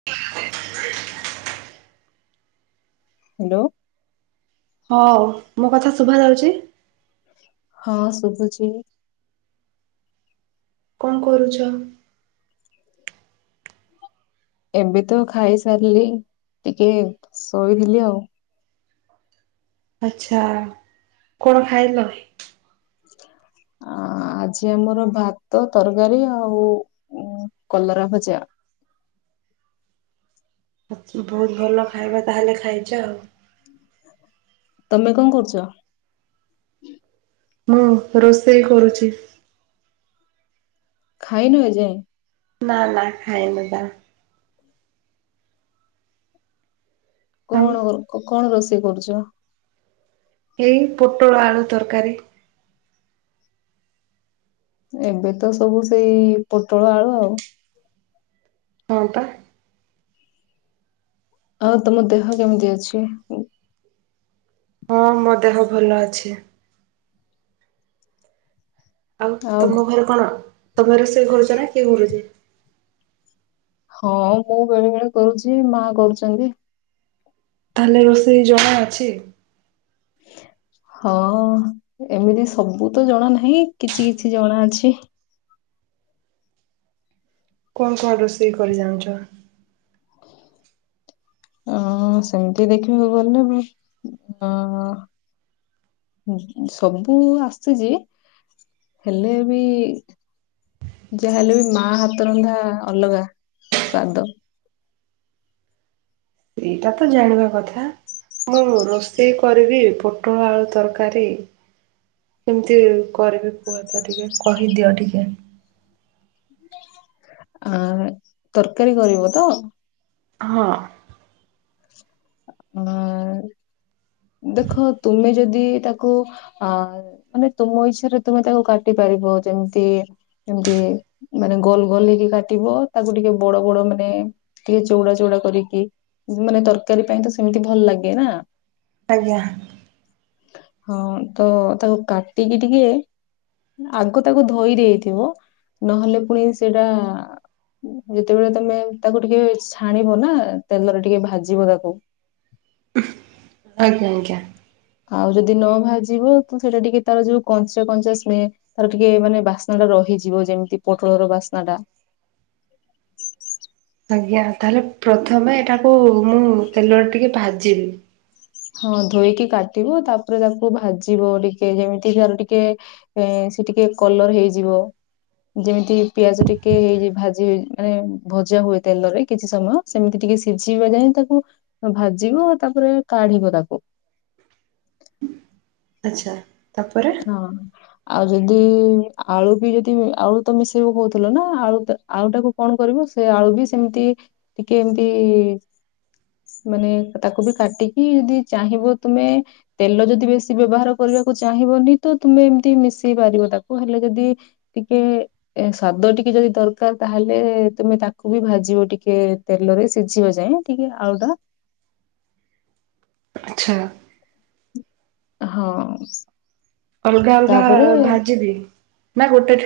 [inaudible] Hello. ହଁ ମୋ କଥା ଶୁଭା ଯାଉଛି? ହଁ ଶୁଭୁଛି। କଣ କରୁଛ? ଏବେ ତ ଖାଇସାରିଲି ଟିକେ ଶୋଇଥିଲି ଆଉ। ଆଛା କଣ ଖାଇଲ? ଆଁ ଆଜି ଆମର ଭାତ ତରକାରୀ ଆଉ କଲରା ଭଜା। ବହୁତ ଭଲ ଖାଇବା ତାହେଲେ ଖାଇଛ ଆଉ। ତମେ କଣ କରୁଛ? ମୁଁ ରୋଷେଇ କରୁଛି। ଖାଇନୁ ଏଯାଏ। ନା ନା ଖାଇନି ପା। ଆଉ କଣ କଣ ରୋଷେଇ କରୁଛ? ଏଇ ପୋଟଳ ଆଳୁ ତରକାରୀ। ଏବେ ତ ସବୁ ସେଇ ପୋଟଳ ଆଳୁ ଆଉ। ହଁ ପା। ଆଉ ତମ ଦେହ କେମିତି ଅଛି? ହଁ ମୋ ଦେହ ଭଲ ଅଛି। ଆଉ ତମ ଘରେ କଣ ତମେ ରୋଷେଇ କରୁଛ ନା କିଏ କରୁଛି? ହଁ ମୁଁ ବେଳେବେଳେ କରୁଛି ମା କରୁଚନ୍ତି। ତାହେଲେ ରୋଷେଇ ଜଣାଅଛି। ହଁ ଏମିତି ସବୁ ତ ଜଣା ନାହିଁ କିଛି କିଛି ଜଣାଅଛି। କଣ କଣ ରୋଷେଇ କରି ଜାଣିଚ? ହଁ ସେମିତି ଦେଖିବାକୁ ଗଲେ ମୁଁ ଅଁ ସବୁ ଆସିଛି ହେଲେ ବି ଯାହାହେଲେ ବି ମା ହାତରନ୍ଧା ଅଲଗା ସ୍ବାଦ। ଏଇଟା ତ ଜାଣିବା କଥା। ମୁଁ ରୋଷେଇ କରିବି ପୋଟଳ ଆଳୁ ତରକାରୀ। କେମିତି କରିବି କୁହ ତ ଟିକେ କହିଦିଅ ଟିକେ। [inaudible] ଆ ତରକାରୀ କରିବ ତ ହଁ ଅଁ ଦେଖ ତୁମେ ଯଦି ତାକୁ ଅ ମାନେ ତୁମ ଇଚ୍ଛାରେ ତୁମେ ତାକୁ କାଟିପାରିବ ଯେମତି ଏମତି ମାନେ ଗୋଲ ଗୋଲ ହେଇକି କାଟିବ ତାକୁ ଟିକେ ବଡ ବଡ ମାନେ ଟିକେ ଚଉଡା ଚଉଡା କରିକି ମାନେ ତରକାରୀ ପାଇଁ ତ ସେମିତି ଭଲ ଲାଗେ ନା ଆଜ୍ଞା। ହଁ ତ ତାକୁ କାଟିକି ଟିକେ ଆଗ ତାକୁ ଧୋଇ ଦେଇଥିବ ନହେଲେ ପୁଣି ସେଇଟା ଯେତେବେଳେ ତମେ ତାକୁ ଟିକେ ଛାଣିବ ନା ତେଲରେ ଟିକେ ଭାଜିବ ତା [inaudible] ଆଜ୍ଞା ଆଜ୍ଞା ଆଉ ଯଦି ନ ଭାଜିବ ତ ସେଇଟା ଟିକେ ତାର ଯୋଉ କଞ୍ଚା କଞ୍ଚା ସ୍ମେ ତାର ଟିକେ ମାନେ ବାସ୍ନାଟା ରହିଯିବ ଯେମିତି ପୋଟଳର ବାସ୍ନାଟା। ଆଜ୍ଞା ତାହେଲେ ପ୍ରଥମେ ଏଇଟାକୁ ମୁଁ ତେଲରେ ଟିକେ ଭାଜିବି। ହଁ ଧୋଇକି କାଟିବ ତାପରେ ତାକୁ ଭାଜିବ ଟିକେ ଯେମିତି ତାର ଟିକେ ଏ ସେ ଟିକେ କଲର ହେଇଯିବ ଯେମିତିକି ପିଆଜ ଟିକେ ହେଇ ଭାଜି ମାନେ ଭଜା ହୁଏ ତେଲରେ କିଛି ସମୟ ସେମିତି ଟିକେ ସିଝିବା ଯାଏ ତାକୁ ଭାଜିବ ତାପରେ କାଢିବ ତାକୁ। ଆଚ୍ଛା। ତାପରେ ହଁ। ଆଉ ଯଦି ଆଳୁ ବି ଯଦି ଆଳୁ ତ ମିଶେଇବ କହୁଥିଲ ନା ଆଳୁ ତ ଆଳୁ ଟାକୁ କଣ କରିବୁ ସେ ଆଳୁ ବି ସେମିତି ଟିକେ ଏମିତି ମାନେ ତାକୁ ବି କାଟିକି ଯଦି ଚାହିଁବ ତୁମେ ତେଲ ଯଦି ବେଶୀ ବ୍ୟବହାର କରିବାକୁ ଚାହିଁବନି ତ ତୁମେ ଏମିତି ମିଶେଇ ପାରିବ ତାକୁ ହେଲେ ଯଦି ଟିକେ ସ୍ବାଦ ଟିକେ ଯଦି ଦରକାର ତାହେଲେ ତମେ ତାକୁ ବି ଭାଜିବ ଟିକେ ତେଲରେ ସିଝିବା ଯାଏଁ ଟିକେ ଆଳୁଟା। ଆଚ୍ଛା। ହଁ। ଅଲଗା ଅଲଗା ତାପରେ ଭାଜିବି ନା ଗୋଟେ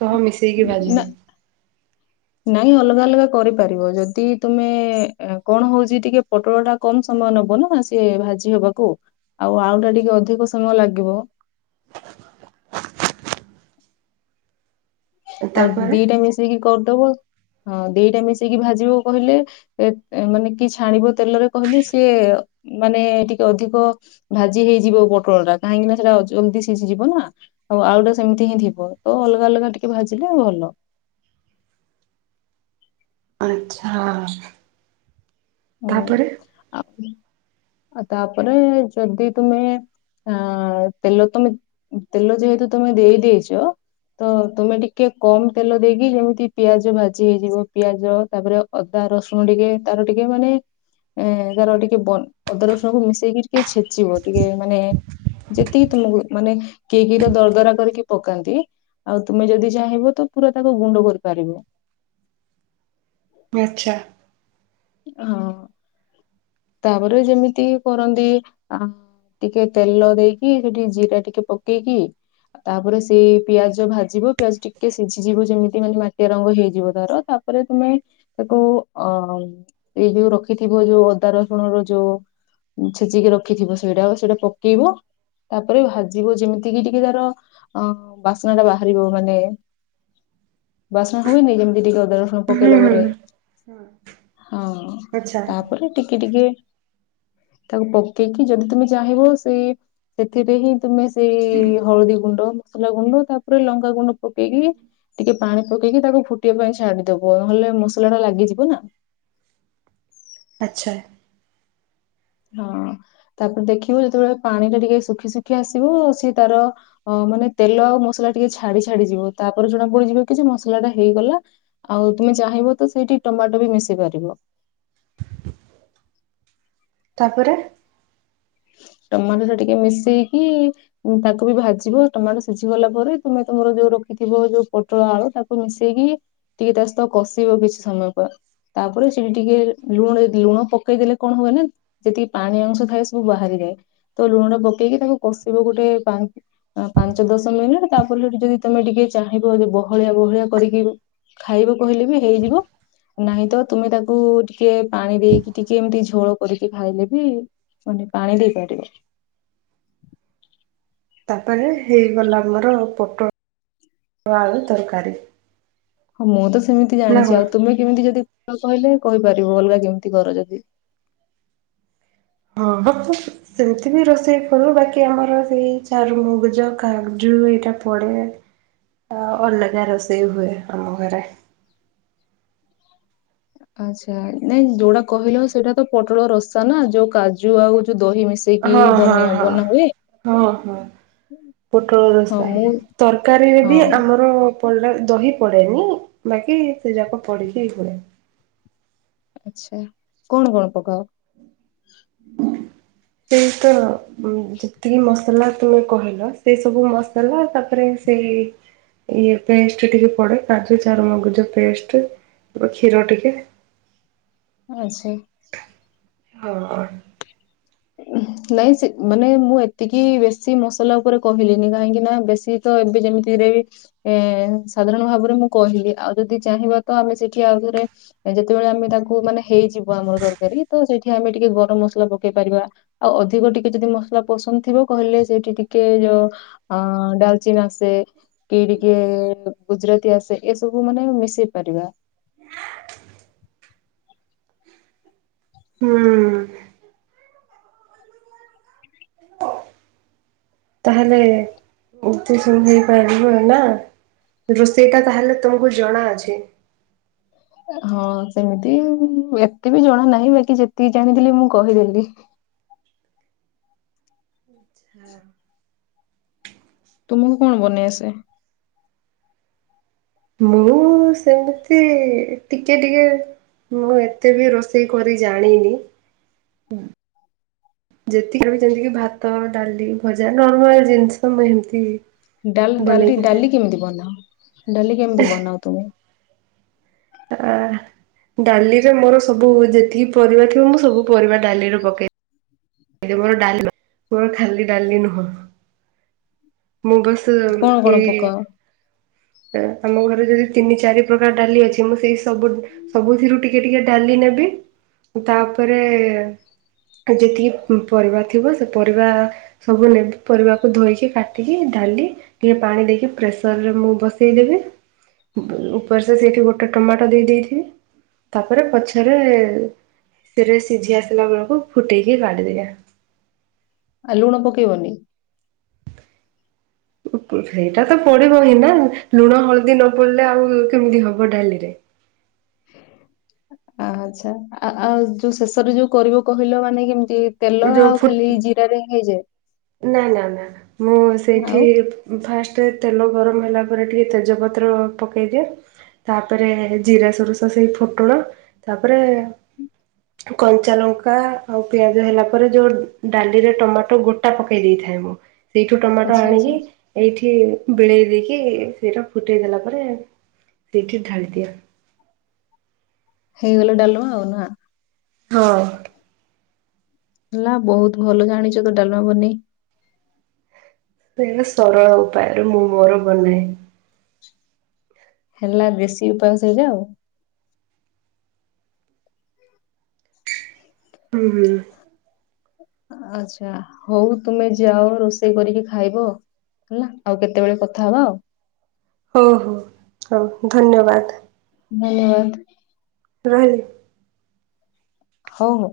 ସହ ମିଶେଇକି ନା ଭାଜିବି? ନାଇଁ ଅଲଗା ଅଲଗା କରିପାରିବ। ଯଦି ତୁମେ କଣ ହଉଛି ଟିକେ ପୋଟଳଟା କମ୍ ସମୟ ନବ ନା ସିଏ ଭାଜି ହବାକୁ। ଆଉ ଆଳୁଟା ଟିକେ ଅଧିକ ସମୟ ଲାଗିବ। ଆଉ ତାପରେ ଦିଟା ମିଶେଇକି କରିଦବ ହଁ ଦିଟା ମିଶେଇକି ଭାଜିବ କହିଲେ ଏ ମାନେ କି ଛାଣିବ ତେଲରେ କହିଲେ ସିଏ ମାନେ ଟିକେ ଅଧିକ ଭାଜି ହେଇଯିବ ପୋଟଳଟା। କାହିଁକି ନା ସେଇଟା ଜଲଦି ସିଝିଯିବ ନା। ଆଉ ଆଳୁଟା ସେମିତି ହିଁ ଥିବ। ତ ଅଲଗା ଅଲଗା ଟିକେ ଭାଜିଲେ ଭଲ। ଆଚ୍ଛା। ହୁଁ। ତାପରେ ତାପରେ ଯଦି ତୁମେ ହଁ ତେଲ ତମେ ତେଲ ଯେହେତୁ ତମେ ଦେଇ ଦେଇଚ ତ ତୁମେ ଟିକେ କମ ତେଲ ଦେଇକି ଯେମିତି ପିଆଜ ଭାଜି ହେଇଯିବ ପିଆଜ ତାପରେ ଅଦା ରସୁଣ ଟିକେ ତାର ଟିକେ ମାନେ ଏ ତାର ଟିକେ ବ ଅଦା ରସୁଣକୁ ମିଶେଇକି ଟିକେ ଛେଚିବ ଟିକେ ମାନେ ଯେତିକି ତମକୁ ମାନେ କେହି କେହି ତ ଦରଦରା କରିକି ପକାନ୍ତି। ଆଉ ତୁମେ ଯଦି ଚାହିଁବ ତ ପୁରା ତାକୁ ଗୁଣ୍ଡ କରିପାରିବ। ଆଚ୍ଛା। ହଁ। ତାପରେ ଯେମିତି କରନ୍ତି ଟିକେ ତେଲ ଦେଇକି ସେଠିକି ଜିରା ଟିକେ ପକେଇକି ତାପରେ ସେ ପିଆଜ ଭାଜିବ ପିଆଜ ଟିକେ ସିଝିଯିବ ଯେମିତି ମାନେ ମାଟିଆ ରଙ୍ଗ ହେଇଯିବ ତାର ତାପରେ ପରେ ତୁମେ ତାକୁ ଅ ଏଇ ଯୋଉ ରଖିଥିବ ଯୋଉ ଅଦା ରସୁଣ ର ଯୋଉ ଛେଚିକି ରଖିଥିବ ସେଇଟା ସେଇଟା ପକେଇବ। ତାପରେ ଭାଜିବ ଯେମିତି କିି ଟିକେ ତାର ଅ ବାସ୍ନା ଟା ବାହାରିବ ମାନେ ବାସ୍ନା ହୁଏନି ଯେମିତି ଟିକେ ଅଦାର ପକେଇଲା ପରେ। ହଁ। ହଁ ତାପରେ ଟିକେ ଟିକେ ତାକୁ ପକେଇକି ଯଦି ତମେ ଚାହିଁବ ସେ ସେଥିରେ ହିଁ ତୁମେ ସେଇ ହଳଦୀ ଗୁଣ୍ଡ ମସଲା ଗୁଣ୍ଡ ତାପରେ ଲଙ୍କା ଗୁଣ୍ଡ ପକେଇକି ଟିକେ ପାଣି ପକେଇକି ତାକୁ ଫୁଟିବା ପାଇଁ ଛାଡିଦବ। ନହେଲେ ମସଲା ଟା ଲାଗିଯିବ ନା। ଆଚ୍ଛା। ହଁ। ତାପରେ ଦେଖିବ ଯେତେବେଳେ ପାଣି ଟା ଟିକେ ଶୁଖି ଶୁଖି ଆସିବ ସିଏ ତାର ହଁ ମାନେ ତେଲ ଆଉ ମସଲା ଟିକେ ଛାଡି ଛାଡି ଯିବ। ତାପରେ ଜଣା ପଡିଯିବ କି ସେ ମସଲା ଟା ହେଇଗଲା। ଆଉ ତୁମେ ଚାହିଁବ ତ ସେଇଠି ଟମାଟୋ ବି ମିଶେଇ ପାରିବ। ତାପରେ ଟମାଟୋ ଟା ଟିକେ ମିଶେଇକି ତାକୁ ବି ଭାଜିବ ଟମାଟୋ ସିଝି ଗଲା ପରେ ତମେ ତମର ଯୋଉ ରଖିଥିବ ଯୋଉ ପୋଟଳ ଆଳୁ ତାକୁ ମିଶେଇକି ଟିକେ ତା ସହିତ କଷିବ କିଛି ସମୟ ପା ତାପରେ ସେଠି ଟିକେ ଲୁଣ ଯଦି ଲୁଣ ପକେଇଦଲେ କଣ ହୁଏ ନା ଯେତିକି ପାଣି ଅଂଶ ଥାଏ ସବୁ ବାହାରି ଯାଏ ତ ଲୁଣ ଟା ପକେଇକି ତାକୁ କଷିବ ଗୋଟେ ପାଇଁ ଆଁ ପାଞ୍ଚ ଦଶ ମିନିଟ ତାପଲି ହେଟୁ ଯଦି ତମେ ଟିକେ ଚାହିଁବ ବହଳିଆ ବହଳିଆ କରିକି ଖାଇବ କହିଲେ ବି ହେଇଯିବ। ନାଇ ତ ତୁମେ ତାକୁ ଟିକେ ପାଣି ଦେଇକି ଟିକେ ଏମିତି ଝୋଳ କରିକି ଖାଇଲେବି ତମେ ଟିକେ ପାଣି ଦେଇପାରେ। ତାପରେ ହେଇଗଲା ଆମର ପୋଟଳ ଆଳୁ ତରକାରୀ। ହଁ ମୁଁ ତ ସେମିତି ନା ଜାଣିଚି ଆଉ କଣ? ତୁମେ କେମିତି ଯଦି କଣ କହିଲେ କହିପାରିବ ଅଲଗା କେମିତି କରାଯାଏ। ହଁ [unintelligible] ସେମିତି ବି ରୋଷେଇ କରଲୁ ବାକି ଆମର ସେଇ ଚାରୁମୁଗୁଜ କାଗଜୁ ଏଇଟା ପଡ଼େ। ଆ ଅଲଗା ରୋଷେଇ ହୁଏ ଆମ ଘରେ। ଆଛା ନାଇଁ ଯୋଉଟା କହିଲ ସେଇଟା ତ ପୋଟଳ ରସ ତ ନା ଯୋଉ କାଜୁ ଆଉ ଯୋଉ ଦହି ମିଶା। ହଁ ହଁ ହଁ ହଁ ହଁ। ପୋଟଳ ହଁ ରସା ମୁଁ ତରକାରୀରେ ବି ହଁ ଆମର ପଡଲା ଦହି ପଡେନି ବାକି ସେ ଯାକ ପଡିକି ହୁଏ। ଆଛା କଣ କଣ ପକାଅ? ସେଇ ତ ଯେତିକି ମସଲା ତୁମେ କହିଲ ସେ ସବୁ ମସଲା ତାପରେ ସେଇ ଇଏ ପେଷ୍ଟ ଟିକେ ପଡେ କାଜୁ ଚାରୁମଗଜ ପେଷ୍ଟ ତାପରେ କ୍ଷୀର ଟିକେ ଆଛି। ଓହୋ। ହ [inaudible] ନାଇଁ ସେ ମାନେ ମୁଁ ଏତିକି ବେଶୀ ମସଲା ଉପରେ କହିଲିିନି କାହିଁକି ନା ବେଶୀ ତ ଏବେ ଯେମିତିରେ ବି ଏ ସାଧାରଣ ଭାବରେ ମୁଁ କହିଲି ଆଉ ଯଦି ଚାହିଁବା ତ ଆମେ ସେଠି ଆଉଥରେ ଯେତେବେଳେ ଆମେ ତାକୁ ମାନେ ହେଇଯିବ ଆମର ତରକାରୀ ତ ସେଇଠି ଆମେ ଟିକେ ଗରମ ମସଲା ପକେଇ ପାରିବା। ଆଉ ଅଧିକ ଟିକେ ଯଦି ମସଲା ପସନ୍ଦ ଥିବ କହିଲେ ସେଇଠି ଟିକେ ଯ ଅ ଡାଲଚିନ୍ ଆସେ କି ଟିକେ ଗୁଜୁରାତି ଆସେ ଏ ସବୁ ମାନେ ମିଶେଇ ପାରିବା। ହୁଁ। ତାହେଲେ ଏତେ ସବୁ ହେଇପାରିବ ନା। ରୋଷେଇଟା ତାହେଲେ ତମକୁ ଜଣା ଅଛି। ହଁ ସେମିତି ଏତେ ବି ଜଣା ନାହିଁ ବାକି ଯେତିକି ଜାଣିଥିଲି ମୁଁ କହିଦେଲି। ଛା ତୁମକୁ କଣ ବନେଇ ଆସେ? ମୁଁ ସେମିତି ଟିକେ ଟିକେ ମୁଁ ଏତେ ବି ରୋଷେଇ କରି ଜାଣିନି ଯେତିକି ବି ଯେମିତିକି ଭାତ ଡାଲି ଭଜା ନର୍ମାଲ ଜିନିଷ ମୁଁ ଏମତି ଡାଲ ଡାଲି ଡାଲି କେମିତି ବନାଅ ଡାଲି କେମିତି ବନାଅ ତୁମେ? ଆ ଡାଲିରେ ମୋର ସବୁ ଯେତିକି ପରିବା ଥିବ ମୁଁ ସବୁ ପରିବା ଡାଲିରେ ପକେଇ ଏଥି ମୋର ଡାଲମା ମୋର ଖାଲି ଡାଲି ନୁହଁ ମୁଁ ବସ ସମ୍ କଣ କଣ ଏଇ ପକାଅ? ଅ ଆମ ଘରେ ଯଦି ତିନି ଚାରି ପ୍ରକାର ଡାଲି ଅଛି ମୁଁ ସେଇ ସବୁ ସବୁଥିରୁ ଟିକେ ଟିକେ ଡାଲି ନେବି ତାପରେ କି ଯେତିକି ଉଁ ପରିବା ଥିବ ସେ ପରିବା ସବୁ ନେ ପରିବାକୁ ଧୋଇକି କାଟିକି ଢାଲି ଟିକେ ପାଣି ଦେଇକି ପ୍ରେସର ରେ ମୁଁ ବସେଇଦେବି। ବେ ଉପରସେ ସେଇଠି ଗୋଟେ ଟମାଟୋ ଦେଇ ଦେଇଥିବି ତାପରେ ପଛରେ ସେରା ସିଝି ଆସିଲା ବେଳକୁ ଫୁଟେଇକି କାଢିଦେବା। [unintelligible] ଆ ଲୁଣ ପକେଇବନି? ସେଇଟା ତ ପଡିବ ହିଁ ନା ଲୁଣ ହଳଦୀ ନ ପଡିଲେ ଆଉ କେମିତି ହବ ଡାଲିରେ। ଆଚ୍ଛା ଆଉ ଯୋଉ ଶେଷରେ ଯୋଉ କରିବ କହିଲ ମାନେ କେମିତି ତେଲ ଯୋଉ ଆଉ ଫୁ ଖାଲି ଜିରା ହିଁ ହେଇଯାଏ? ନା ନା ନା ମୁଁ ଆଉ ସେଇଠି ଫାଷ୍ଟ ତେଲ ଗରମ ହେଲା ପରେ ଟିକିଏ ତେଜପତ୍ର ପକାଇଦିଏ ତାପରେ ଜିରା ସୋରୁସ ସେଇ ଫୁଟୁଣ ତାପରେ କଞ୍ଚା ଲଙ୍କା ଆଉ ପିଆଜ ହେଲା ପରେ ଯୋଉ ଡାଲିରେ ଟମାଟୋ ଗୋ ଟା ପକେଇ ଦେଇଥାଏ ମୁଁ ସେଇଠୁ ଟମାଟୋ ଆଚ୍ଛା ଆଚ୍ଛା ଆଣିକି ଏଇଠି ବିଳେଇ ଦେଇକି ସେଇଟା ଫୁଟେଇ ଦେଲା ପରେ ସେଇଠି ଢାଳି ଦିଆ ହେଇଗଲେ ଡାଲୁ ଆଉ ନାଁ। ହଁ। ହେଲା ବହୁତ ଭଲ ଜାଣିଛ ତ ଡାଲମା ବନେଇ। ତ ସରଳ ଉପାୟରେ ମୁଁ ମୋର ବନାଏ। ହେଲା ଦେଶୀ ଉପାୟସ ହେଇଟା ଆଉ। ହୁଁ ହୁଁ। ଆଛା ହଉ ତୁମେ ଯାଅ ରୋଷେଇ କରିକି ଖାଇବ। ହେଲା ଆଉ କେତେବେଳେ କଥା ହବା ଆଉ। ହଉ ହଉ ହଉ ଧନ୍ୟବାଦ। ଧନ୍ୟବାଦ। ରହିଲି। ହଉ।